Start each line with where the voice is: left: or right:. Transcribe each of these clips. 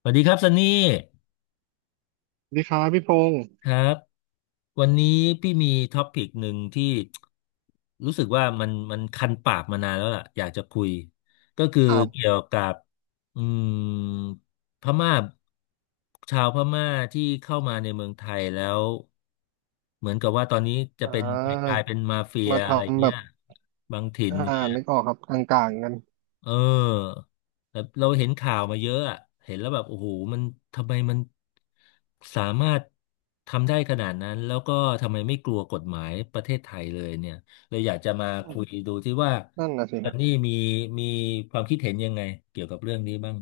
left: สวัสดีครับซันนี่
right: สวัสดีครับพี่พงศ์
left: ครับวันนี้พี่มีท็อปิกหนึ่งที่รู้สึกว่ามันคันปากมานานแล้วล่ะอยากจะคุยก็คือ
right: ครั
left: เกี่ย
right: บ
left: วกับอืมพม่าชาวพม่าที่เข้ามาในเมืองไทยแล้วเหมือนกับว่าตอนนี้จะ
right: อ่
left: เป็นกลา
right: า
left: ยเป็นมาเฟีย
right: มา
left: อะไร
right: ทำแบ
left: เงี้ย
right: บ
left: บางถิ่น
right: อ่า
left: เนี่ย
right: นึกออกครับกลางๆกัน
left: เออแต่เราเห็นข่าวมาเยอะอะเห็นแล้วแบบโอ้โหมันทำไมมันสามารถทำได้ขนาดนั้นแล้วก็ทำไมไม่กลัวกฎหมายประเทศไทยเลยเนี่ยเลยอยากจะมา
right: อื
left: คุย
right: ม
left: ดูที่ว่า
right: นั่นน่ะสิค
left: จั
right: รั
left: นนี่
right: บ
left: มีความคิดเห็นยังไงเกี่ยวกับเรื่องนี้บ้าง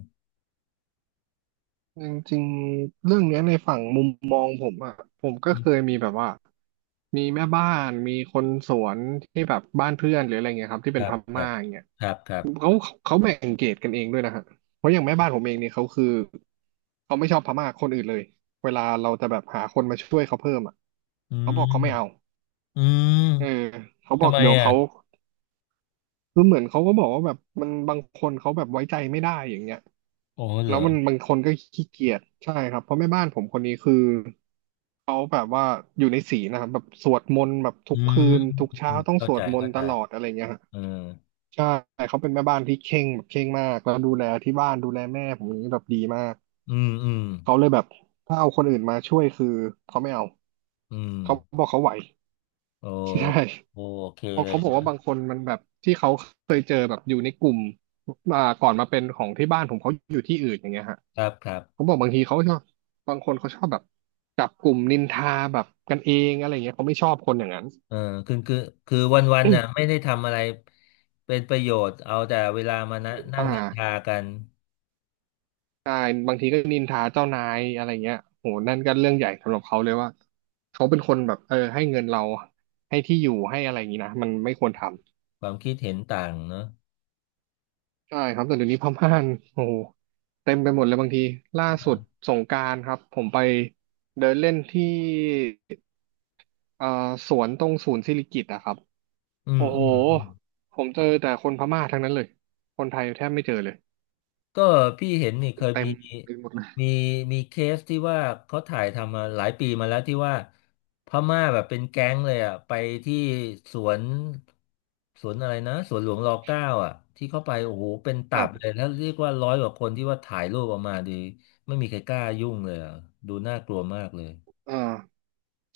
right: จริงๆเรื่องเนี้ยในฝั่งมุมมองผมอ่ะผมก็
left: อื
right: เคย
left: ม
right: มีแบบว่ามีแม่บ้านมีคนสวนที่แบบบ้านเพื่อนหรืออะไรเงี้ยครับที่
left: ค
right: เป็น
left: รั
right: พ
left: บครั
right: ม่า
left: บ
right: อย่างเงี้ย
left: ครับครับ
right: เขาเขาแบ่งเกรดกันเองด้วยนะฮะเพราะอย่างแม่บ้านผมเองเนี่ยเขาคือเขาไม่ชอบพม่าคนอื่นเลยเวลาเราจะแบบหาคนมาช่วยเขาเพิ่มอ่ะ
left: อื
right: เขาบ
left: ม
right: อกเขาไม่เอา
left: อืม
right: เออเขาบ
left: ทำ
right: อก
left: ไม
right: เดี๋ยว
left: อ่ะ
right: เขา คือเหมือนเขาก็บอกว่าแบบมันบางคนเขาแบบไว้ใจไม่ได้อย่างเงี้ย
left: โอ้เหร
right: แล้
left: อ
right: วมันบางคนก็ขี้เกียจใช่ครับเพราะแม่บ้านผมคนนี้คือเขาแบบว่าอยู่ในศีลนะครับแบบสวดมนต์แบบทุ
left: อื
right: กคื
left: ม
right: นทุกเช้าต้อง
left: เข้า
right: สว
left: ใจ
right: ดมน
left: เข้า
right: ต์ต
left: ใจ
right: ลอดอะไรเงี้ยฮะ
left: เออ
right: ใช่เขาเป็นแม่บ้านที่เคร่งแบบเคร่งมากแล้วดูแลที่บ้านดูแลแม่ผมอย่างนี้แบบดีมาก
left: อืมอืม
right: เขาเลยแบบถ้าเอาคนอื่นมาช่วยคือเขาไม่เอา
left: อืม
right: เขาบอกเขาไหว
left: โอ
right: ใช่
left: โอเค
right: เพราะ
left: เล
right: เขา
left: ย
right: บอก
left: นะ
right: ว่าบางคนมันแบบที่เขาเคยเจอแบบอยู่ในกลุ่มก่อนมาเป็นของที่บ้านผมเขาอยู่ที่อื่นอย่างเงี้ยฮะ
left: ครับครับ
right: เขาบอกบางทีเขาชอบบางคนเขาชอบแบบจับกลุ่มนินทาแบบกันเองอะไรเงี้ยเขาไม่ชอบคนอย่างนั้น
left: เออคือคือวันน่ะไม่ ได้ทำอะไรเป็นประโยชน์เอาแต่เวลามานะ
right: อ
left: นั่งนินทา
right: ่า
left: กัน
right: ใช่บางทีก็นินทาเจ้านายอะไรเงี้ยโหนั่นก็เรื่องใหญ่สำหรับเขาเลยว่าเขาเป็นคนแบบเออให้เงินเราให้ที่อยู่ให้อะไรอย่างงี้นะมันไม่ควรทำ
left: ความคิดเห็นต่างเนอะ
right: ใช่ครับแต่เดี๋ยวนี้พม่านโอ้โหเต็มไปหมดเลยบางทีล่าสุดสงกรานต์ครับผมไปเดินเล่นที่สวนตรงศูนย์สิริกิติ์อะครับ
left: อื
right: โอ้
left: ม
right: โห
left: อืมอืม
right: ผมเจอแต่คนพม่าทั้งนั้นเลยคนไทยแทบไม่เจอเลย
left: ก็พี่เห็นนี่เค
right: คือ
left: ย
right: เต็
left: มี
right: มไปหมดเลย
left: มีมีเคสที่ว่าเขาถ่ายทำมาหลายปีมาแล้วที่ว่าพม่าแบบเป็นแก๊งเลยอ่ะไปที่สวนสวนอะไรนะสวนหลวงรอเก้าอ่ะที่เข้าไปโอ้โหเป็น
right: ค
left: ตั
right: รั
left: บเลย
right: บ
left: แล้วเรียกว่าร้อยกว่าคนที่ว่าถ่ายรูปออกมาดีไม่มีใครกล้ายุ่งเลยอ่ะดูน่ากลัวมากเลย
right: อ่า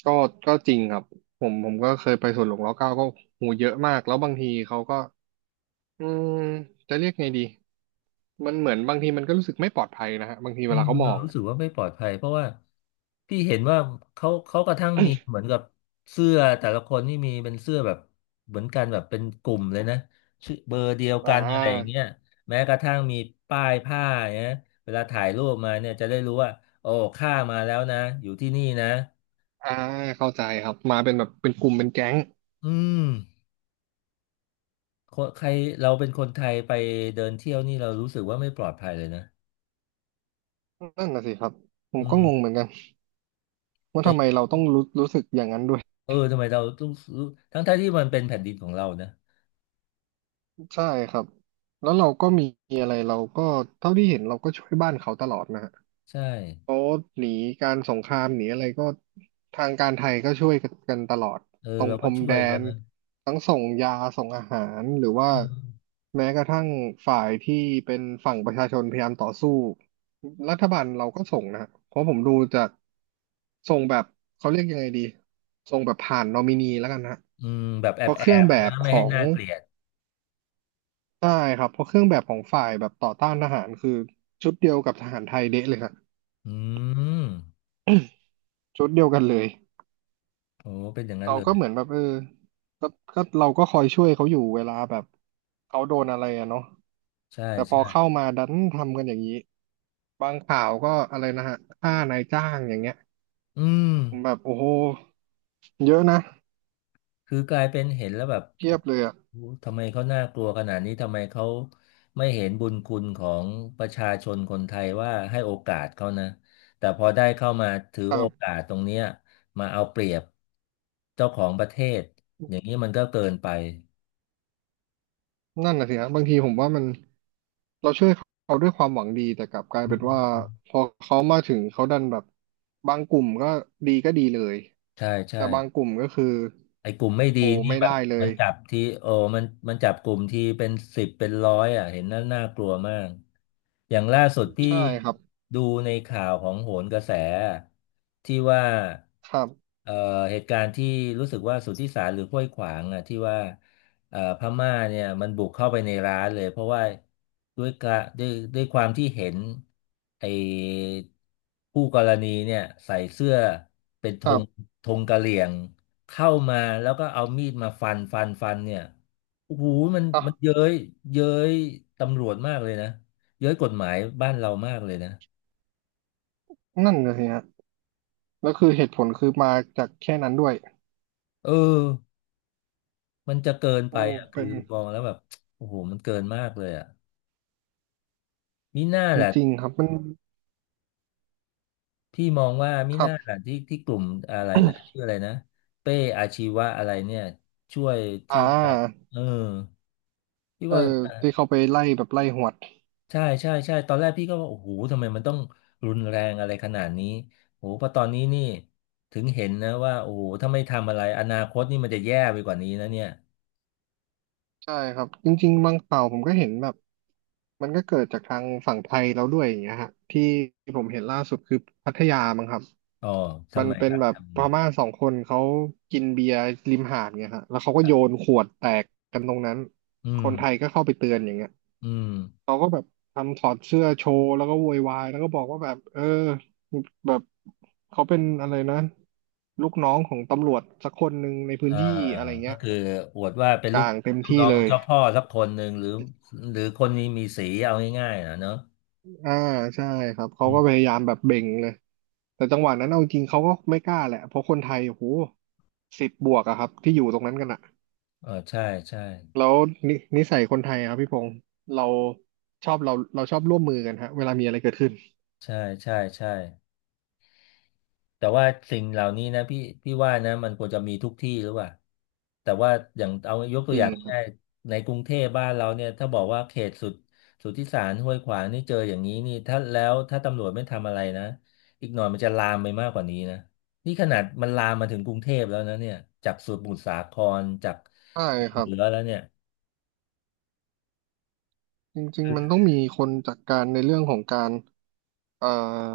right: ก็ก็จริงครับผมก็เคยไปสวนหลวงรัชกาลเกาก็หูเยอะมากแล้วบางทีเขาก็อืมจะเรียกไงดีมันเหมือนบางทีมันก็รู้สึกไม่ปลอดภัยนะฮะบางที
left: เื
right: เวลา
left: ม
right: เขาม
left: เรา
right: อง
left: รู้
right: อะ
left: สึกว่าไม่ปลอดภัยเพราะว่าพี่เห็นว่าเขากระทั่งมีเหมือนกับเสื้อแต่ละคนนี่มีเป็นเสื้อแบบเหมือนกันแบบเป็นกลุ่มเลยนะชื่อเบอร์เดียว
right: อ่
left: กันอะไรอย่าง
right: า
left: เงี้ยแม้กระทั่งมีป้ายผ้าเนี่ยเวลาถ่ายรูปมาเนี่ยจะได้รู้ว่าโอ้ข้ามาแล้วนะอยู่ที่นี่นะ
right: อ่าเข้าใจครับมาเป็นแบบเป็นกลุ่มเป็นแก๊ง
left: อืมคนใครเราเป็นคนไทยไปเดินเที่ยวนี่เรารู้สึกว่าไม่ปลอดภัยเลยนะ
right: นั่นน่ะสิครับผม
left: อื
right: ก็งง
left: ม
right: เหมือนกันว่าทำไม
left: แต่
right: เราต้องรู้สึกอย่างนั้นด้วย
left: เออทำไมเราต้องรู้ทั้งๆที่มันเป็นแผ่นดินของเรานะ
right: ใช่ครับแล้วเราก็มีอะไรเราก็เท่าที่เห็นเราก็ช่วยบ้านเขาตลอดนะฮะ
left: ใช่
right: เขาหนีการสงครามหนีอะไรก็ทางการไทยก็ช่วยกันตลอด
left: เอ
right: ต
left: อ
right: รง
left: เรา
right: พ
left: ก็
right: รม
left: ช่
right: แด
left: วยเขา
right: น
left: นะ
right: ทั้งส่งยาส่งอาหารหรือ
left: อื
right: ว่า
left: ม
right: แม้กระทั่งฝ่ายที่เป็นฝั่งประชาชนพยายามต่อสู้รัฐบาลเราก็ส่งนะเพราะผมดูจากส่งแบบเขาเรียกยังไงดีส่งแบบผ่านนอมินีแล้วกันฮะ
left: อืมแบบแอ
right: เพ
left: บ
right: ราะเค
left: แอ
right: รื่อง
left: บ
right: แบบ
left: นะ
right: ข
left: ไม่
right: อ
left: ให้
right: ง
left: น่าเกลียด
right: ใช่ครับเพราะเครื่องแบบของฝ่ายแบบต่อต้านทหารคือชุดเดียวกับทหารไทยเดะเลยครับ
left: อืม
right: ชุดเดียวกันเลย
left: โอ้เป็นอย่างนั้น
right: เขา
left: เล
right: ก็
left: ย
right: เหมือนแบบเออก็ก็เราก็คอยช่วยเขาอยู่เวลาแบบเขาโดนอะไรอะเนาะ
left: ใช่
right: แต่พอเข้า
left: ใช่
right: มาดันทำกันอย่างนี้ บางข่าวก็อะไรนะฮะฆ่านายจ้างอย่างเงี้ย
left: อืม
right: ผมแบบโอ้โหเยอะนะ
left: คือกลายเป็นเห็นแล้วแบบ
right: เที
left: โอ้
right: ยบเลยอะ
left: โหทำไมเขาน่ากลัวขนาดนี้ ทำไมเขาไม่เห็นบุญคุณของประชาชนคนไทยว่าให้โอกาสเขานะ แต่พอได้เข้ามาถือโอกาสตรงเนี้ยมาเอาเปรียบเจ้าของประเทศอย่างนี้มันก็เกินไป
right: นั่นน่ะสิฮะบางทีผมว่ามันเราช่วยเขาด้วยความหวังดีแต่กลับกลาย
left: อื
right: เป็นว่า
left: ม
right: พอเขามาถึงเขาดันแบบบางกลุ่มก็ดีก็ดีเลย
left: ใช่ใช่
right: แต่บางกลุ่มก็คือ
left: ไอ้กลุ่มไม่ดี
right: โอ้
left: นี่
right: ไม่
left: แบ
right: ได้
left: บ
right: เล
left: มั
right: ย
left: นจับที่โอ้มันจับกลุ่มที่เป็นสิบเป็นร้อยอ่ะเห็นน่ากลัวมากอย่างล่าสุดที่
right: ใช่ครับ
left: ดูในข่าวของโหนกระแสที่ว่า
right: ครับ
left: เอ่อเหตุการณ์ที่รู้สึกว่าสุทธิสารหรือห้วยขวางอ่ะที่ว่าพม่าเนี่ยมันบุกเข้าไปในร้านเลยเพราะว่าด้วยกะด้วยความที่เห็นไอ้คู่กรณีเนี่ยใส่เสื้อเป็นธ
right: ครั
left: ง
right: บ
left: ธงกะเหรี่ยง เข้ามาแล้วก็เอามีดมาฟันเนี่ยโอ้โหมัน
right: อ่ะ
left: เย้ยตำรวจมากเลยนะเย้ยกฎหมายบ้านเรามากเลยนะ
right: นั่นเลยฮะแล้วคือเหตุผลคือมาจากแค่นั้นด้วย
left: เออมันจะเกินไป
right: โอ้
left: อ่ะคือ
right: เป็น
left: มองแล้วแบบโอ้โหมันเกินมากเลยอ่ะมิน่า
right: จ
left: แหละ
right: ริงๆครับมัน
left: พี่มองว่ามิ
right: ครั
left: น่า
right: บ
left: แหละที่กลุ่มอะไรนะ ชื่ออะไรนะเป้อาชีวะอะไรเนี่ยช่วย
right: อ่
left: ที่ว่า
right: า
left: เออที่
right: เออ
left: ว่า
right: ที่เขาไปไล่แบบไล่หวด
left: ใช่ใช่ใช่ตอนแรกพี่ก็ว่าโอ้โหทำไมมันต้องรุนแรงอะไรขนาดนี้โอ้โหพอตอนนี้นี่ถึงเห็นนะว่าโอ้โหถ้าไม่ทำอะไรอนาคตนี่มันจะแย่ไปกว่านี้นะเนี่ย
right: ใช่ครับจริงๆบางข่าวผมก็เห็นแบบมันก็เกิดจากทางฝั่งไทยแล้วด้วยอย่างเงี้ยฮะที่ผมเห็นล่าสุดคือพัทยามั้งครับ
left: อ๋อ
right: มั
left: ทำ
right: น
left: ไม
right: เป็
left: ค
right: น
left: รับ
right: แบบ
left: ทำ
right: พ
left: นี้
right: ม่า2 คนเขากินเบียร์ริมหาดเงี้ยฮะแล้วเขาก็
left: ค
right: โย
left: รั
right: น
left: บ
right: ขวดแตกกันตรงนั้น
left: อื
right: ค
left: ม
right: นไทยก็เข้าไปเตือนอย่างเงี้ย
left: อืม
right: เขาก็แบบทำถอดเสื้อโชว์แล้วก็โวยวายแล้วก็บอกว่าแบบเออแบบเขาเป็นอะไรนะลูกน้องของตำรวจสักคน1ในพื้น
left: อ่า
right: ที่อะไร
left: ก็
right: เงี้ย
left: คืออวดว่าเป็น
right: ก
left: ลูก
right: ลางเต็ม
left: ลูก
right: ที่
left: น้อง
right: เล
left: ของ
right: ย
left: เจ้าพ่อสักคนหนึ่งหรือหรือคนนี้มีสีเอาง่ายๆนะเนอะ
right: อ่าใช่ครับเขา
left: อื
right: ก็พ
left: ม
right: ยายามแบบเบ่งเลยแต่จังหวะนั้นเอาจริงเขาก็ไม่กล้าแหละเพราะคนไทยโอ้โห10บวกอะครับที่อยู่ตรงนั้นกันอะ
left: เออใช่ใช่
right: แล้วนิสัยคนไทยอะครับพี่พงศ์เราเราชอบร่วมมือกันฮะเวลามีอะไรเกิดขึ้น
left: ใช่ใช่ใช่ แต่ว่าสิ่งเหล่านี้นะพี่ว่านะมันควรจะมีทุกที่หรือเปล่าแต่ว่าอย่างเอายกตั
right: จ
left: ว
right: ริ
left: อ
right: ง
left: ย่าง
right: ครั
left: ง่าย
right: บ
left: ๆในกรุงเทพบ้านเราเนี่ยถ้าบอกว่าเขตสุดสุทธิสารห้วยขวางนี่เจออย่างนี้นี่ถ้าแล้วถ้าตำรวจไม่ทำอะไรนะอีกหน่อยมันจะลามไปมากกว่านี้นะนี่ขนาดมันลามมาถึงกรุงเทพแล้วนะเนี่ยจากสมุทรสาครจาก
right: ใช่ครับ
left: เหนือแล้วเนี่ย
right: จริงๆมันต้องมีคนจัดการในเรื่องของการเอ่อ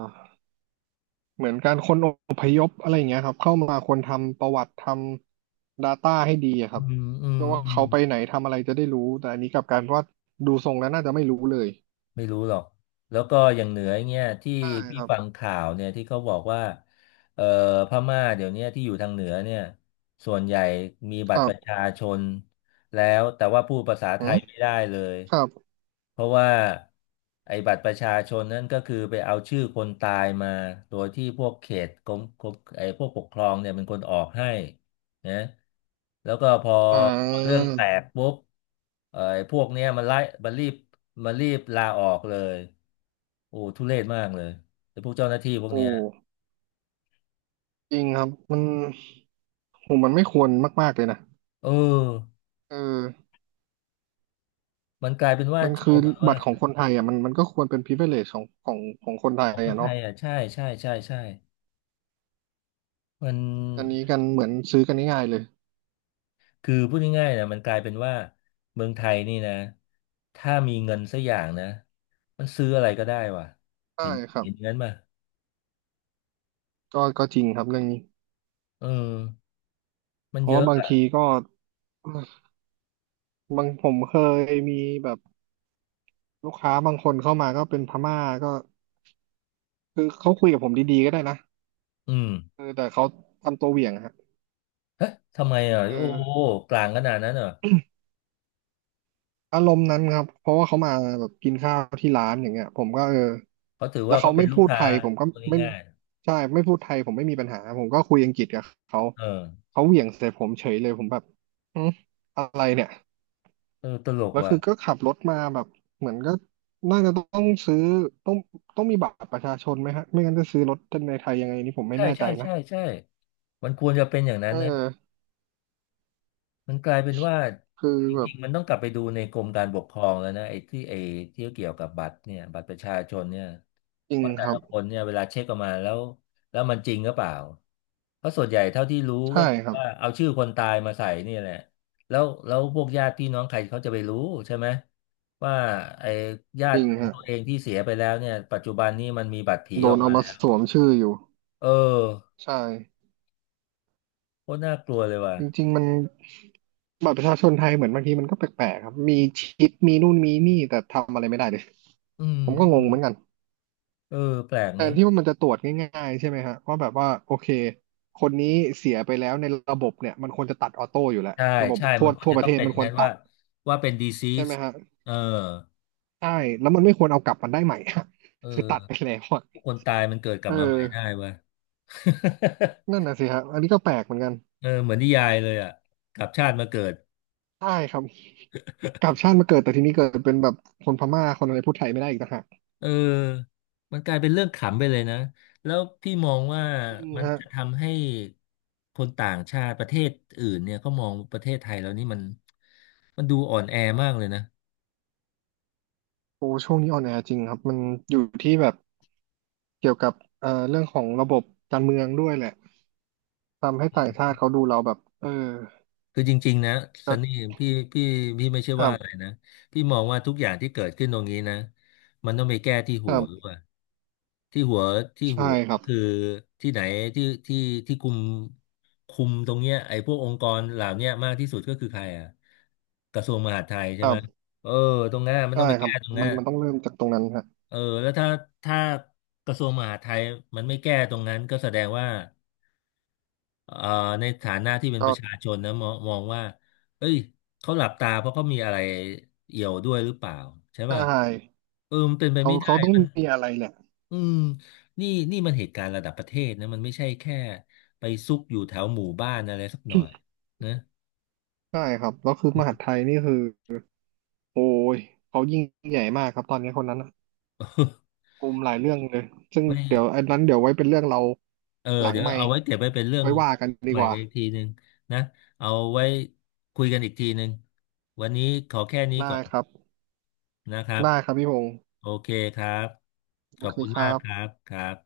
right: เหมือนการคนอพยพอะไรอย่างเงี้ยครับเข้ามาควรทำประวัติทำ Data ให้ดีอะค
left: อื
right: รับ
left: มอืม
right: เพื่อว่า
left: อืม
right: เขาไปไหนทำอะไรจะได้รู้แต่อันนี้กลับกลารว่าดูทรงแล้วน่าจะไม่รู้เลย
left: ไม่รู้หรอก แล้วก็อย่างเหนือเงี้ยที่
right: ใช่
left: พี่
right: ครับ
left: ฟังข่าวเนี่ยที่เขาบอกว่าเอ่อพม่าเดี๋ยวเนี้ยที่อยู่ทางเหนือเนี่ยส่วนใหญ่มีบั
right: ค
left: ตร
right: รั
left: ประ
right: บ
left: ชาชนแล้วแต่ว่าพูดภาษา
right: อื
left: ไทย
right: ม
left: ไม่ได้เลย
right: ครับ
left: เพราะว่าไอ้บัตรประชาชนนั่นก็คือไปเอาชื่อคนตายมาโดยที่พวกเขตกรมไอ้พวกปกครองเนี่ยเป็นคนออกให้ นะแล้วก็พอ
right: อ่
left: พอเรื่อง
right: า
left: แตกปุ๊บไอ้พวกเนี้ยมันไล่มันรีบมันรีบลาออกเลยโอ้ทุเรศมากเลยไอ้พวกเจ้าหน้าที่พวกเนี้
right: โอ้
left: ย
right: จริงครับมันโหมันไม่ควรมากๆเลยนะ
left: เออ
right: เออ
left: มันกลายเป็นว่า
right: มัน
left: โช
right: คือ
left: ว์เหมือนว่า
right: บัตรของคนไทยอ่ะมันก็ควรเป็น privilege ของคนไท
left: ข
right: ย
left: องคน
right: อ่ะ
left: ไท
right: เนาะ
left: ยอ่ะใช่ใช่ใช่ใช่มัน
right: อันนี้กันเหมือนซื้อกันง่ายๆเลย
left: คือพูดง่ายๆนะมันกลายเป็นว่าเมืองไทยนี่นะถ้ามีเงินสักอย่างนะมันซื้ออะไรก็ได้ว่ะ
right: ใช่
left: เห็น
right: ครับ
left: เห็นงั้นป่ะ
right: ก็จริงครับเรื่องนี้
left: เออมัน
right: เพ
left: เย
right: ราะว่า
left: อะ
right: บาง
left: อ่ะ
right: ทีก็บางผมเคยมีแบบลูกค้าบางคนเข้ามาก็เป็นพม่าก็คือเขาคุยกับผมดีๆก็ได้นะ
left: อืม
right: เออแต่เขาทำตัวเหวี่ยงอะฮะ
left: เอ๊ะทำไมอ่ะ
right: เอ
left: โอ้โห
right: อ
left: กลางขนาดนั้นเหรอ
right: อารมณ์นั้นครับเพราะว่าเขามาแบบกินข้าวที่ร้านอย่างเงี้ยผมก็เออ
left: เขาถือ
right: แล้
left: ว่า
right: ว
left: ก็
right: เขา
left: เป็
right: ไม่
left: นลูก
right: พูด
left: ค้า
right: ไทยผมก็
left: คน
right: ไม่
left: ง่าย
right: ใช่ไม่พูดไทยผมไม่มีปัญหาผมก็คุยอังกฤษกับเขา
left: ๆเออ
right: เขาเหวี่ยงใส่ผมเฉยเลยผมแบบอืมอะไรเนี่ย
left: เออตลก
right: แล้ว
left: ว่ะ
right: คือก็ขับรถมาแบบเหมือนก็น่าจะต้องซื้อต้องต้องมีบัตรประชาชนไหมฮะไม่งั้นจะซื้อรถในไทยยังไงนี่ผมไม่
left: ใช่
right: แน่
left: ใช่
right: ใจนะ
left: ใช่ใช่มันควรจะเป็นอย่างนั้น
right: เอ
left: นะ
right: อ
left: มันกลายเป็นว่า
right: คือ
left: จ
right: แบ
left: ริ
right: บ
left: งๆมันต้องกลับไปดูในกรมการปกครองแล้วนะไอ้ที่ไอ้ที่เกี่ยวกับบัตรเนี่ยบัตรประชาชนเนี่ย
right: จริง
left: ว่าแต่
right: ครับ
left: ละคนเนี่ยเวลาเช็คออกมาแล้วแล้วมันจริงหรือเปล่าเพราะส่วนใหญ่เท่าที่รู้
right: ใช่
left: ก็คือ
right: ครับ
left: ว่าเอาชื่อคนตายมาใส่เนี่ยแหละแล้วแล้วพวกญาติพี่น้องใครเขาจะไปรู้ใช่ไหมว่าไอ้ญา
right: จริ
left: ติ
right: ง
left: ของ
right: ฮะ
left: ตัวเองที่เสียไปแล้วเนี่ยปัจจุบันนี้มันมีบัตรผี
right: โด
left: ออ
right: น
left: ก
right: เอา
left: มา
right: มา
left: แล้ว
right: สวมชื่ออยู่
left: เออ
right: ใช่
left: โคตรน่ากลัวเลยว่ะ
right: จริงๆมันบัตรประชาชนไทยเหมือนบางทีมันก็แปลกๆครับมีชิปมีนู่นมีนี่แต่ทำอะไรไม่ได้เลย
left: อืม
right: ผมก็
left: อื
right: งง
left: ม
right: เหมือนกัน
left: เออแปลก
right: แท
left: เน
right: น
left: อะ
right: ที่ว่ามันจะตรวจง่ายๆใช่ไหมฮะว่าแบบว่าโอเคคนนี้เสียไปแล้วในระบบเนี่ยมันควรจะตัดออโต้อยู่แล้ว
left: ใช่
right: ระบบ
left: ใช่
right: ทั่
left: มั
right: ว
left: นควร
right: ทั่ว
left: จะ
right: ป
left: ต้
right: ระ
left: อ
right: เท
left: ง
right: ศ
left: เป็นอ
right: มัน
left: ย่าง
right: ควร
left: นั้น
right: ตั
left: ว่า
right: ด
left: ว่าเป็น
right: ใช่
left: disease
right: ไหมฮะ
left: เออ
right: ใช่แล้วมันไม่ควรเอากลับมันได้ใหม่อะ
left: เอ
right: คือตัดไป
left: อ
right: แล้วอะ
left: คนตายมันเกิดกลั
right: เอ
left: บมาใหม่ได้
right: อ
left: เว้ย
right: นั่น น่ะสิฮะอันนี้ก็แปลกเหมือนกัน
left: เออเหมือนนิยายเลยอ่ะกลับชาติมาเกิด
right: ใช่ครับกลับชาติมาเกิดแต่ทีนี้เกิดเป็นแบบคนพม่าคนอะไรพูดไทยไม่ได้อีกต่างหาก
left: เออมันกลายเป็นเรื่องขำไปเลยนะ แล้วพี่มองว่า
right: จริง
left: มัน
right: ฮะ
left: จะทำให้คนต่างชาติประเทศอื่นเนี่ยเขามองประเทศไทยเรานี่มันมันดูอ่อนแอมากเลยนะ
right: โอ้ช่วงนี้ออนแอร์จริงครับมันอยู่ที่แบบเกี่ยวกับเรื่องของระบบการเมืองด้วยแหละทำให้ต่างชาติเขาดูเราแบบเออ
left: คือจริงๆนะซั
right: ก็
left: นนี่พี่พี่พี่ไม่ใช่
right: คร
left: ว่า
right: บ
left: อะไรนะพี่มองว่าทุกอย่างที่เกิดขึ้นตรงนี้นะมันต้องไปแก้ที่
right: ค
left: หั
right: รั
left: วด้ว
right: บ
left: ยที่หัวที่
right: ใช่
left: หัว
right: ค
left: ก็
right: รับ
left: คือที่ไหนที่ที่ที่คุมคุมตรงเนี้ยไอ้พวกองค์กรเหล่าเนี้ยมากที่สุดก็คือใครอ่ะกระทรวงมหาดไทย
right: ค
left: ใช่
right: รั
left: ไหม
right: บ
left: เออตรงนั้นมัน
right: ใช่
left: ต้องไป
right: ครั
left: แก้
right: บ
left: ตรงนั้
right: มั
left: น
right: นมันต้องเริ่มจากตรงนั้นฮะ
left: เออแล้วถ้าถ้ากระทรวงมหาดไทยมันไม่แก้ตรงนั้นก็แสดงว่า เอ่อในฐานะที่เป็นป
right: ก็
left: ระชาชนนะมองมองว่าเอ้ยเขาหลับตาเพราะเขามีอะไรเอี่ยวด้วยหรือเปล่าใช่
right: ใช
left: ป่ะ
right: ่
left: เออมันเป็นไป
right: เขา
left: ไม่ได้
right: เขาต้อง
left: มัน
right: มีอะไรแหละ
left: อืมนี่นี่มันเหตุการณ์ระดับประเทศนะมันไม่ใช่แค่ไปซุกอยู่แถวหมู่บ้านอะไรสักหน่อยนะ
right: ใช่ครับแล้วคือมหาดไทยนี่คือโอ้ยเขายิ่งใหญ่มากครับตอนนี้คนนั้นน่ะ กลุ่มหลายเรื่องเลย ซึ่ง
left: ไม่
right: เดี๋ยวอันนั้นเดี๋ยวไว้เป็นเรื่องเรา
left: เออ
right: หลัง
left: เดี๋ยว
right: ไม
left: เอา
right: ค์
left: ไว้เก็บไว้เป็นเรื่อง
right: ไว้ว่ากันดี
left: ใหม่
right: กว่า
left: กันอีกทีหนึ่งนะเอาไว้คุยกันอีกทีหนึ่งวันนี้ขอแค่นี้
right: ได้
left: ก่อน
right: ครับ
left: นะครับ
right: ได้ครับพี่พงศ์
left: โอเคครับข
right: โอ
left: อบ
right: เค
left: คุณ
right: ครั
left: มากครั
right: บ
left: บครับ